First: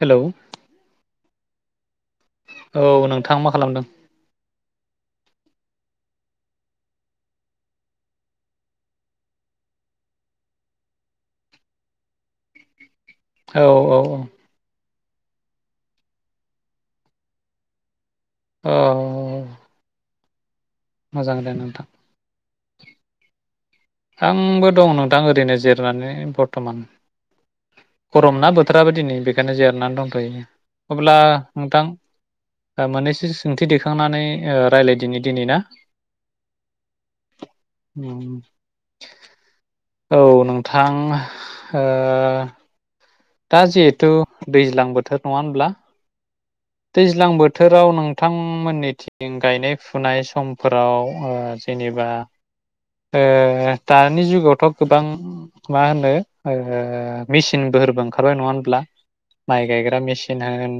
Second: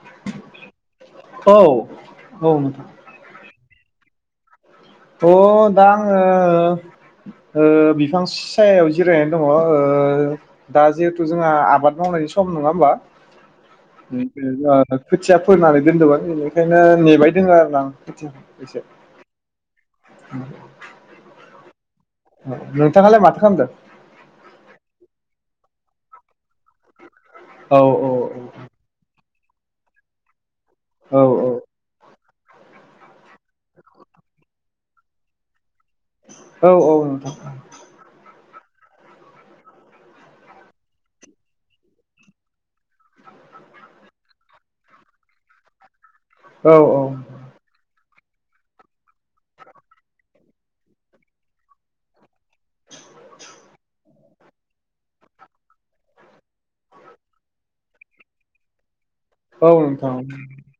हेल' औ नोंथां औ नोंथाङा मा खालामदों? अ दा आङो बिफां सायायाव जिरायनानै दङ दा जिहेथु जोंहा आबाद मावनायनि सम नङा होमबा औ औ औ खोथिया फोनानै दोनदोंमोन बेनिखायनो नेबाय दङ आरोना आं आतसा औ बेदिसो [inaudible] मोजांदे नोंथां नोंथांआलाय माथो खामदो आंबो दं नोंथां ओरैनो जिरायनानै बर्थ'मान औ औ गरम ना बोथोराबो दिनै बे बेखायनो जिरायनानै दंथ'यो औ अब्ला नोंथां मोननैसो सोंथि दैखांनानै रायलायदिनि दिनै ना औ औ नोंथां [inaudible] औ नोंथां ओ दा जिहेथु दैज्लां बोथोर नङा होनब्ला औ दैज्लां बोथोराव नों नोंथांमोननिथिं गायनाय फुनाय समफोराव जेनेबा ओ दा दानि जुगावथ' गोबां मा होनो मेसिन [unintelligible] ओंखारबाय नङा होनब्ला औ माइ गायग्रा नोंथां मेसिन होन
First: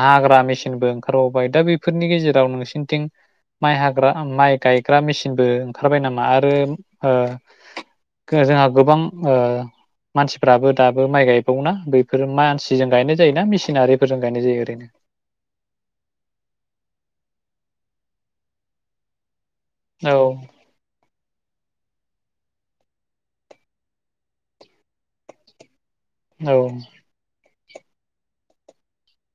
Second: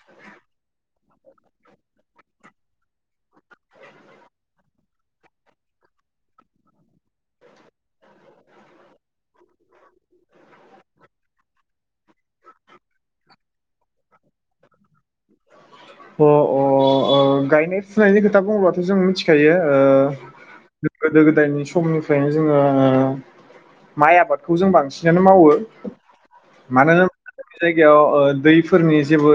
हाग्रा मेसिनबो ओंखारबावबाय दा बेफोरनि गेजेराव नोंसिनिथिं माइ हाग्रा माइ गायग्रा मेसिनबो ओंखारबाय नामा आरो जोंहा गोबां मानसिफ्राबो दाबो माइ गाय दंना बेफोरो मानसिजों गायनाय जायोना मेसिनारिफोरजों गायनाय जायो ओरैनो अ अ गायनाय फुनायनि खोथा बुङोबाथ' जों मिथि मिथिखायो ओ औ गोदो गोदायनि सम समनिफ्रायनो जोङो माइ आबादखौ जों बांसिनानो मावो औ बे जायगायाव दैफोरनि जेबो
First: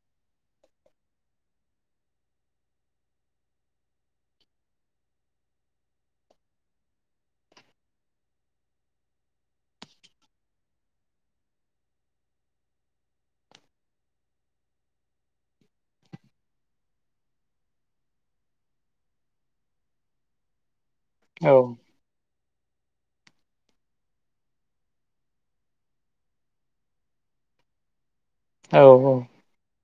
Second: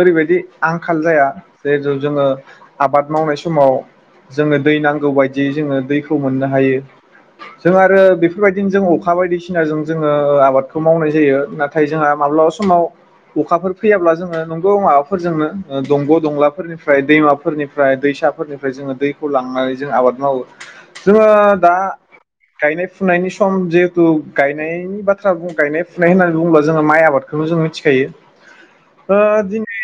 ओरैबायदि आंखाल जाया जेहुथु जोङो आबाद मावनाय समाव जोंनो दै नांगौ बायदियै जोङो दैखौ मोननो हायो जों आरो बेफोरबायदिनो जों अखा बायदिसिनाजों जोङो आबादखौ मावनाय जायो नाथाय जोंहा माब्लाबा समाव अखाफोर फैयाब्ला जोङो नंगौ माबाफोरजोंनो दंग' दंलाफोरनिफ्राय दैमाफोरनिफ्राय दैसाफोरनिफ्राय जोङो दैखौ लांनानै जों आबाद मावो जोङो औ दा गायनाय फुनायनि सम जिहेथु गायनायनि बाथ्रा गायनाय फुनाय होननानै बुङोब्ला जोङो माइ आबादखौनो जों मिथिखायो औ औ आ दिनो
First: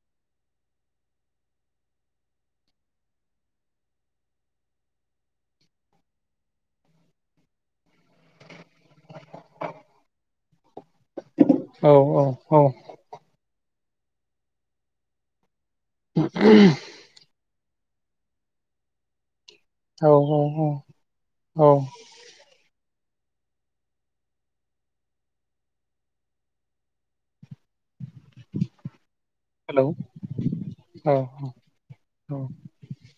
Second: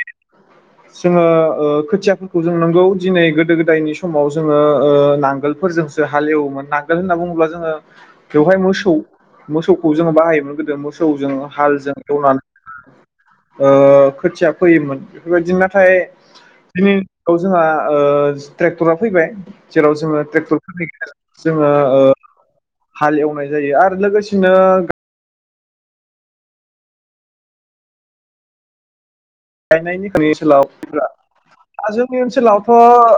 जोङो ओ खोथियाफोरखौ जों नोंगौ दिनै गोदो गोदायनि समाव जोङो नांगोलफोरजोंसो हालेवोमोन नांगोल होनना बुङोब्ला जोङो बेवहाय मोसौ मोसौ मोसौखौ जोङो बाहायोमोन गोदो मोसौजों औ हालजों एवनानै औ ओ खोथिया फैयोमोन बेबायदिनो नाथाय दिनै जोंहा ओ ट्रेक्टरा फैबाय जेराव औ जोङो ट्रेक्टर औ [unintelligible] औ जोङो हाल एवनाय जायो आरो लोगोसेनो हेलौ गायनायनि ओनसोलाव औ जोंनि औ ओनसोलावथ'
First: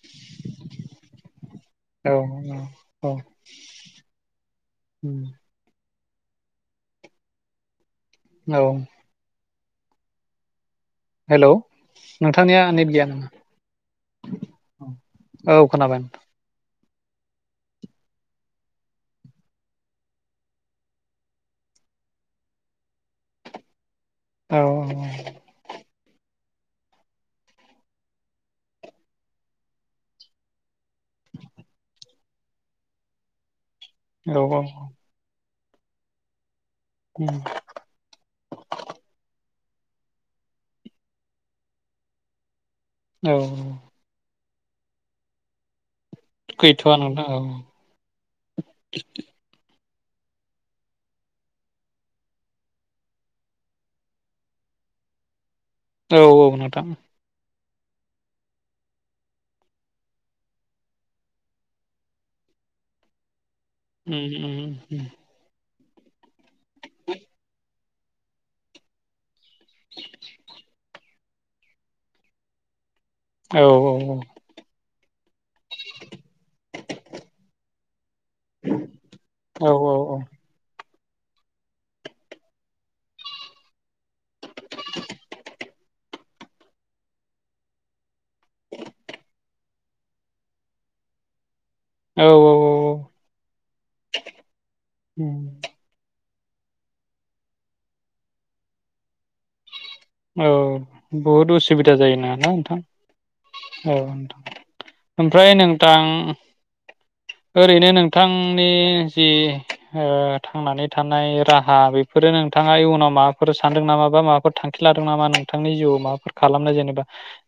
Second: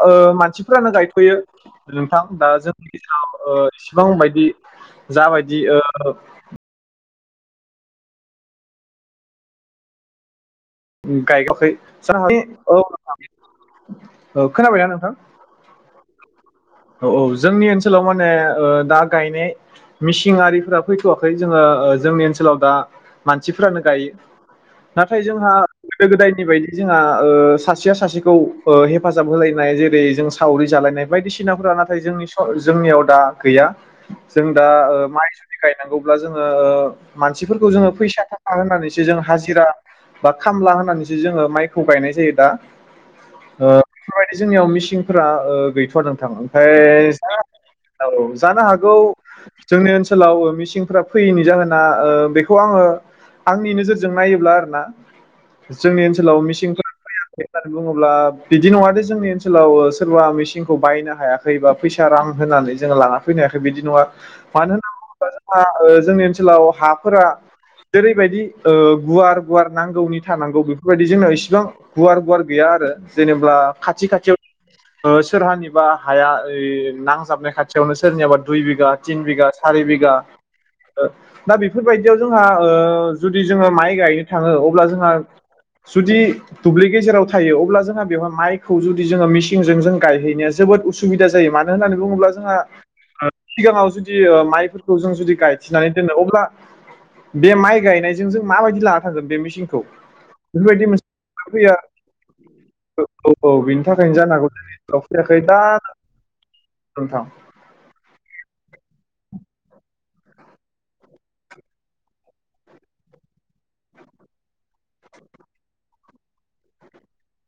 ओ मानसिफोरानो गायथ'यो औ नोंथां दा जोंनि औ गेजेराव इसेबां बायदि उम जाबायदि औ औ हेलौ गायथ'खै ज नोंथांनिया औ नेट गैया नामा? औ खोनाबायना नोंथां औ खोनाबाय औ औ जोंनि ओनसोलाव माने ओ दा गायनाय मिसिनरिफोरा फैथ'वाखै जोङो जोंनि ओनसोलाव दा मानसिफोरानो गायो नाथाय जोंहा औ गोदो गोदायनि बायदि जोंहा ओ सासेया सासेखौ हेफाजाब होलायनाय जेरै जों सावरि जालायनाय बायदिसिना नाफोरा नाथाय जोंनि जोंनियाव दा गैया औ जों औ दा माइ गायनांगौब्ला जोङो ओ उम मानसिफोरखौ जोङो फैसा थाखा होननानैसो जों हाजिरा बा खामला होननानैसो जोङो माइखौ गायनाय जायो दा औ ओ बेफोरबायदि जोंनियाव मिसिनफोरा गैथ'वादा थां गैथ'वा ओमफ्राय नोंथां औ जानो हागौ जोंनि ओनसोलाव मिसिनफ्रा फैयैनि जाहोना ओ बेखौ आङो आंनि नोजोरजों नायोब्ला आर ना औ औ नोंथां बुङोब्ला बिदि नङा दे जोंनि ओनसोलाव सोरबा मेसिनखौ बायनो हायाखै एबा फैसा रां होननानै जोङो लाना फैनो हाखै बिदि नङा उम उम मानो होनना उम बुङोब्ला जोंहा जोंनि ओनसोलाव हाफोरा जेरैबायदि ओ गुवार गुवार नांगौनि थानांगौबो बेफोरबायदि जोंनाव इसिबां गुवार गुवार गैया आरो जेनेबा औ औ औ खाथि खाथियाव ओ सोरहानि बा ऐ‌ नांजाबनाय खाथियावनो सोरनियाबा दुइ बिघा तिन बिघा सारि बिघा औ दा बेफोरबायदियाव जोंहा ओ जुदि जोङो माइ गायनो थाङो अब्ला जोंहा जुदि दुब्लि गेजेराव थायो अब्ला जोंहा बेहाय माइखौ जुदि जोङो मिसिन सिंजों [unintelligible] गायहैनाया जोबोद असुबिदा जायो मानो होनबा मानो होननानै औ बुङोब्ला जोंहा औ ओ सिगाङाव जुदि माइफोरखौ जों जुदि उम गायथिनानै दोनो अब्ला बे माइ गायनायजों जों माबायदि लाना थांगोन बे मेचिनखौ औ बेफोरबायदि बहुद मोनसे फैया उसुबिदा जायोना ना नोंथां औ औ बिनि थाखायनो जानांगौ ज फैयाखै ओमफ्राय दा नोंथां नोंथां ओरैनो नोंथांनि जि ओ थांनानै थानाय राहा बेफोरो नोंथाङा इयुनाव माबाफोर सानदों नामा बा माबाफोर थांखि खि लादों नामा नोंथांनि जिउआव माबाफोर खालामनो जेनेबा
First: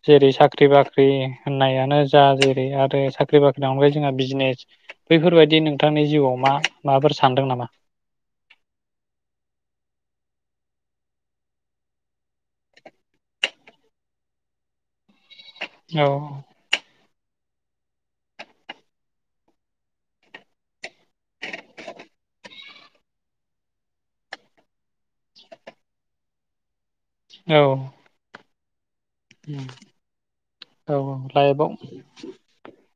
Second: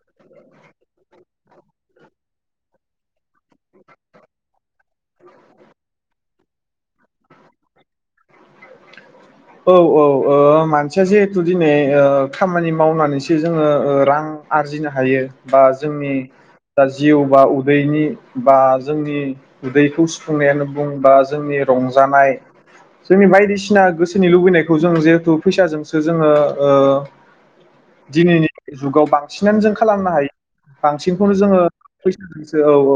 जेरै साख्रि-बाख्रि होननायानो जा जेरै आरो साख्रि बाख्रिनि अनगायै जोंहा बिजनेस बैफोरबायदि नोंथांनि जिउआव मा माबाफोर सानदों नामा औ औ मानसिया ओ जिहेथु दिनै खामानि मावनानैसो जोङो ओ रां आरजिनो हायो बा औ जोंनि दा जिउ बा उदैनि बा जोंनि उदैखौ सुफुंनायानो बुं बा जोंनि रंजानाय जोंनि बायदिसिना गोसो नि लुबैनायखौ जों जिहेथु फैसाजोंसो जोङो ओ औ दिनैनि जुगाव बांसिनानो जों औ खालामनो हायो औ बांसिनखौनो जोङो लाइफआव फैसाजोंसो औ औ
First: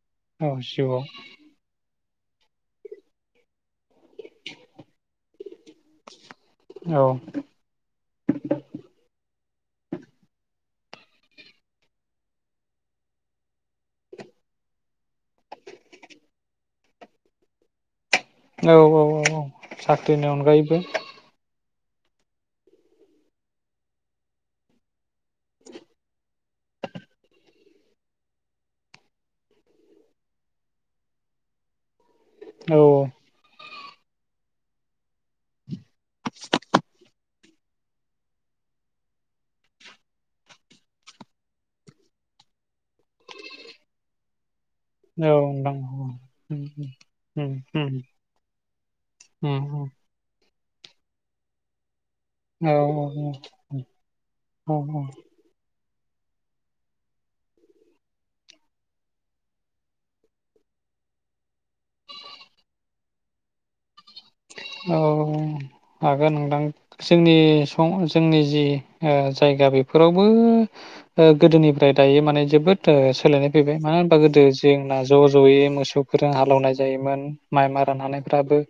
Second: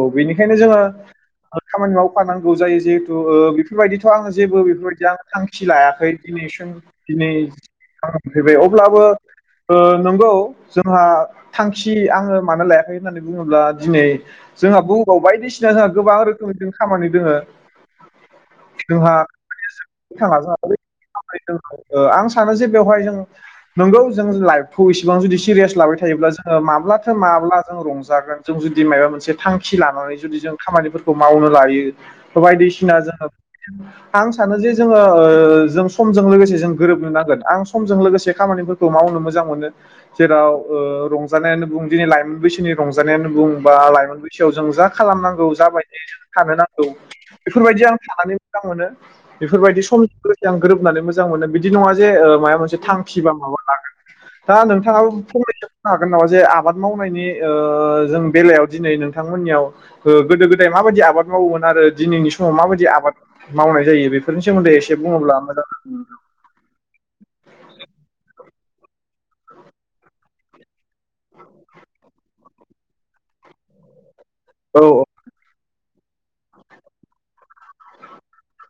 औ बेनिखायनो जोङो जिउआव खामानि मावो थानांगौ जायो जहेथु ओ बेफोरबायदिथ' आंङो जेबो बेफोरबायदि आं थांखि लाया दिनैसिम औ दिनै फैबाय अब्लाबो ओ नंगौ जोंहा थांखि आङो मानो लायाखै होननानै बुङोब्ला दिनै जोंहा बुहु औ बायदिसिना जोंहा गोबां रोखोमनि खामानि दोङो औ औ औ औ साख्रिनि अनगायैबो ' [unintelligible] ओ आं सानो जे बेवहाय जों नंगौ जों लाइफखौ इसेबां जुदि सिरियास लाबाय थायोब्ला जोङो माब्लाथो माब्ला जों रंजागोन जों जुदि माबा मोनसे थांखि लानानै जुदि जों खामानिफोरखौ मावनो लायो औ बायदिसिना जोङो आं सानो जे जोङो जों समजों लोगोसे जों गोरोबनो नांगोन आं समजों लोगोसे खामानिफोरखौ मावनो मोजां मोनो जेराव रंजानायानो बुं दिनै लाइमोन बैसोनि रंजानायानो बुं बा लाइमोन बैसोआव जों जा खालामनांगौ नोंथां जाबायदि जों थानो उम नांगौ उम उम बेफोरबायदि उम आं थानानै मोजां मोनो उम बेफोरबायदि सम आं गोरोबनानै मोजां मोनो बिदि नङाब्ला जे जे माबा औ मोनसे थांखि बा माबा मोनसे लागोन औ दा नोंथाङाबो फंनैसो बुंनो हागोन नामा जे आबाद मावनायनि जों बेलायाव दिनै नोंथांमोननियाव गोदो गोदाय माबायदि आबाद मावोमोन आरो दिनैनि समाव माबायदि आबाद मावनाय जायो बेफोरनि सायाव औ हागोन नोंथां जोंनि स जोंनि जि जायगा बेफोरावबो गोदोनिफ्राय दायो माने जोबोद सोलायनाय फैबाय मानो गोदो औ जोंना ज' ज'यै मोसौ मोसौफोरजों हालौनाय जायोमोन माइ मारा नानायफ्राबो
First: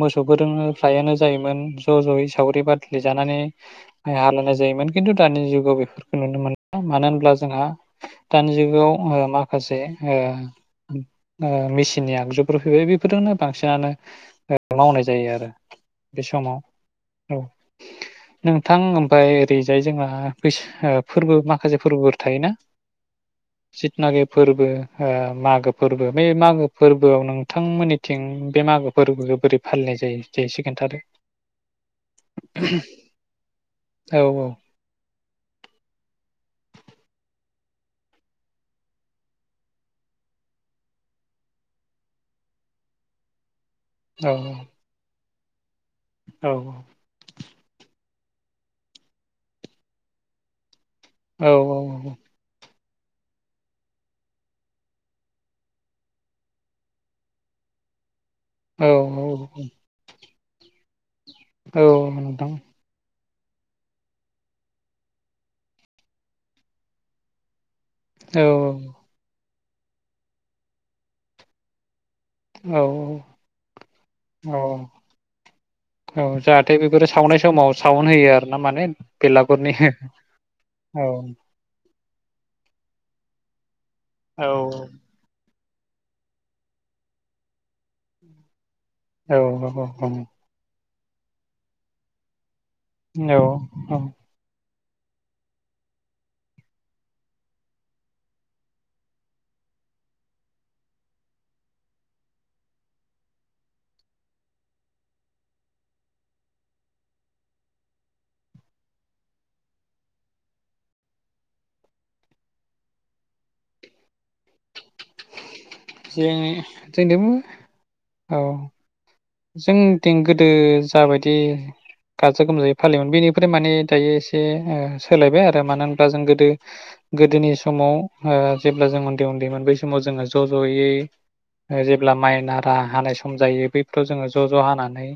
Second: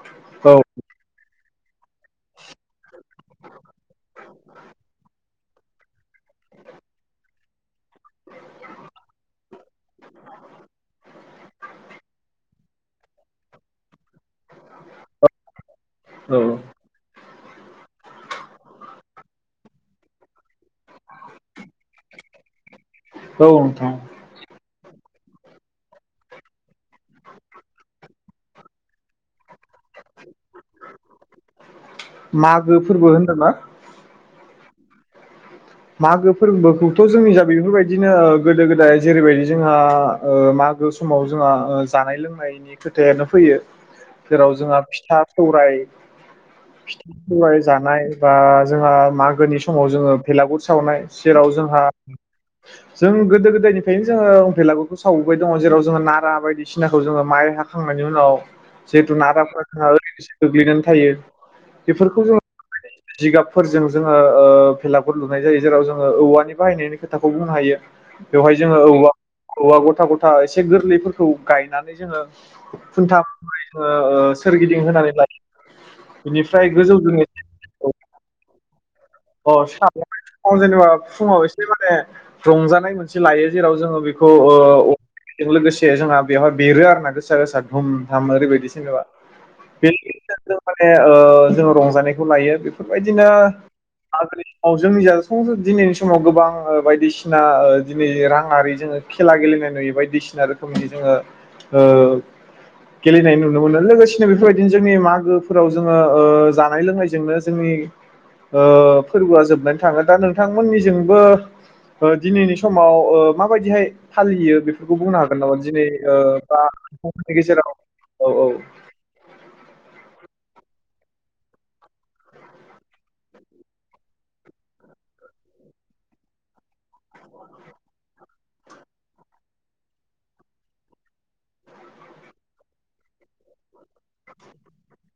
मोसौफोरजोंनो फ्रायानो जायोमोन ज' ज'यै सावरि बादलि जानानै माइ हालायनाय जायोमोन खिन्थु दानि जुगाव बेफोरखौ नुनो मोनला मानो होनब्ला जोंहा दानि जुगाव माखासे मेसिननि आगजुफोर फैबाय बेफोरजोंनो बांसिनानो मावनाय जायो आरो बे औ औ समाव औ नोंथां ओमफाय ओरैजाय जोंहा बैस फोरबो माखासे फोरबोफोर थायोना औ नोंथां सितनाागे फोरबो मागो फोरबो बे मागो फोरबोआव नोंथांमोननिथिं बे मागो फोरबोखौ बोरै फालिनाय जायो दे एसे खोन्थादो मागो फोरबो होनदोंना औ औ मागो फोरबोखौथ' जोंनि जा बेफोरबायदिनो गोदो गोदाय जेरैबायदि जोंहा मागो समाव जोंहा जानाय लोंनायनि खोथायानो फैयो जेराव जोंहा फिथा सौराय औ फिथा सौराय जानाय बा जोंहा मागोनि समाव जोङो भेलागुर सावनाय औ सेराव जोंहा जों गोदो गोदायनिफ्रायनो जोङो बेलागुरखौ सावबोबाय दङ जेराव जोङो नारा बायदिसिनाखौ जोङो माइ हाखांनायनि उनाव औ जेथु नाराफोरखो ओरैनोसो गोग्लैनानै थायो औ बेफोरखौ जों नोंथां जिगाबफोरजों जोंङो बेलागुर लुनाय जायो जेराव जोङो औवानि बाहायनायनि खोथाखौ बुंनो हायो औ बेवहाय जोङो औवा औवा गथा गथा एसे गोरलैफोरखौ गायनानै जोङो औ खुन्था जोङो ओ औ सोरगिदिं होनानै लायो औ औ बिनिफ्राय जाहाथे बेफोरो गोजौजों सावनाय समाव सावन होयो आरो ना माने अ बेलागुरनि जेनेबा औ फुङाव एसे माने रंजानाय मोनसे लायो जेराव जोङो बेखौ औ ओ लोगोसे जोंना बेवहाय बेरो आरो ना गोसा गोसा धुम धाम ओरैबायदि जेनेबा औ [unintelligible] ओ जोङो रंजानायखौ लायो औ सम जोंनि जा सं दिनैनि समाव गोबां बायदिसिना दिनै राङारि जोङो खेला गेलेनाय नुयो बायदिसिना रोखोमनि जोङो ओ गेलेनाय नुनो मोनो लोगोसेनो बेफोरबायदिनो जोंनि मागोफोराव ओ जोङो जानाय लोंनायजोंनो जोंनि ओ फोरबोआ जोबनानै थाङो दा नोंथांमोननिजोंबो दिनैनि समाव ओ माबायदिहाय फालियो बे बे बुंनो हागोन नामा दिनै ओ जोंनि बा जोंजोंबो गेजेराव औ औ जोंनिथिं गोदो जाबायदि गाजा गोमजायै फालियोमोन बेनिफ्राय माने दायो एसे ओ सोलायबाय आरो मानो होनब्ला जों गोदो गोदोनि समाव जेब्ला जों उन्दै उन्दैमोन बै समाव जोङो ज' ज'यैै जेब्ला माइ नारा हानाय सम जायो बे खौ जोङो ज' ज' हानानै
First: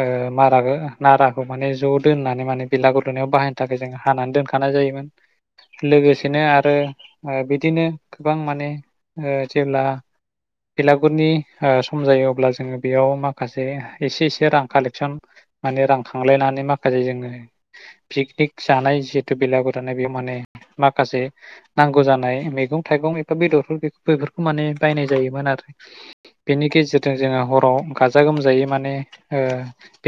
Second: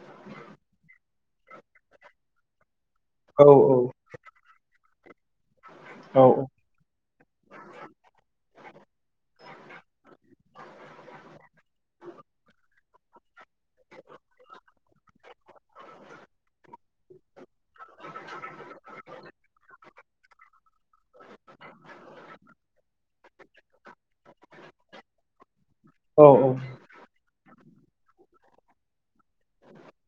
ओ माराखौ नाराखौ माने ज' दोननानै माने बेलागुर लुनायाव औ बाहायनो थाखाय जों हानानै दोनखानाय जायोमोन औ लोगोसेनो आरो बिदिनो गोबां माने ओ जेब्ला बेलागुरनि ओ सम जायो अब्ला जोङो बेयाव माखासे एसे एसे रां कालेकसन माने रां खांलायनानै माखासे जोङो पिकनिक जानाय जिहेथु बेलागुरनाय बेयाव माने माखासे नांगौ जानाय मैगं थाइगं एबा बेदर बेफोरखौ माने बायनाय जायोमोन आरो बेनि गेजेरजों जोङो आव गाजा गोमजायै माने ओ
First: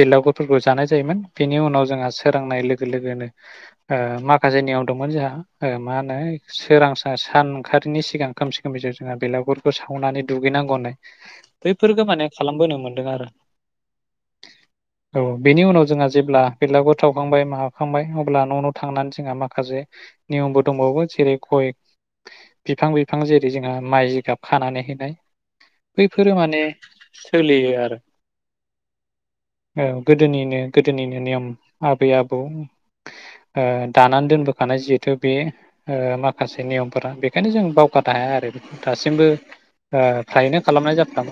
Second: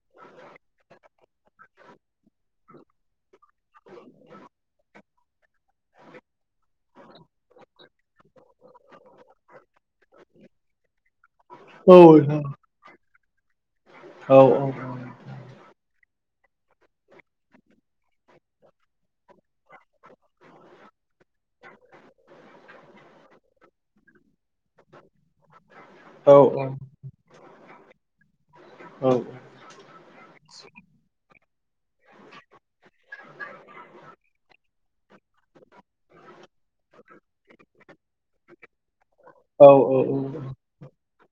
बेलागुरफोरखौ जानाय जायोमोन बेनि उनाव जोंहा सोरोंनाय लोगो लोगोनो ओ माखासे नियम दंमोन जोंहा ओ मा होनो सोरां सान ओंखारिनि सिगां खोमसि खोमसि जोंहा बेलागुरफोरखौ सावनानै दुगैनांगौ होननाय बैफोरखौ माने मोनदों आरो औ बेनि उनाव जोंहा जेब्ला बेलागुर सावखांबाय माखांबाय अब्ला न' न' थांनानै जोंहा माखासे नियमबो दंबावो जेरै गय बिफां बिफां जेरै जोंहा माइ जिगाब खानानै हैनाय बैफोरो माने औ सोलियो आरो औ गोदोनिनो गोदोनिनो नियम आबै आबौ दानानै दोनबोखानाय जिहेथु बे ओ माखासे माखासे नियमफोरा बेखायनो जों बावगारनो हाया आरो बेखौ दासिमबो औ नोंथां औ औ ओ फ्रायैनो खालामनाय जा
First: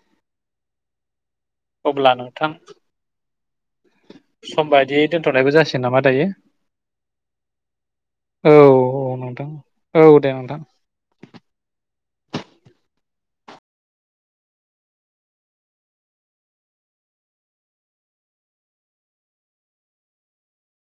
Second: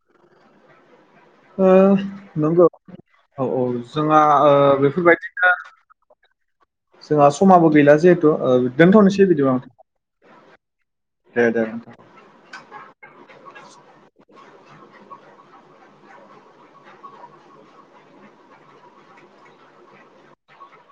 [inaudible] नोंथां नंगौ औ औ जोंहा सम बायदियै दोनथ'नायबो बेफोरबायदिनो जासिगोन नामा दायो जोंहा समाबो गैला जिहेथु औ दोनथ'नोसै नोंथां औ दे बिदिबाोंथां नोंथां दे दे नोंथां [inaudible]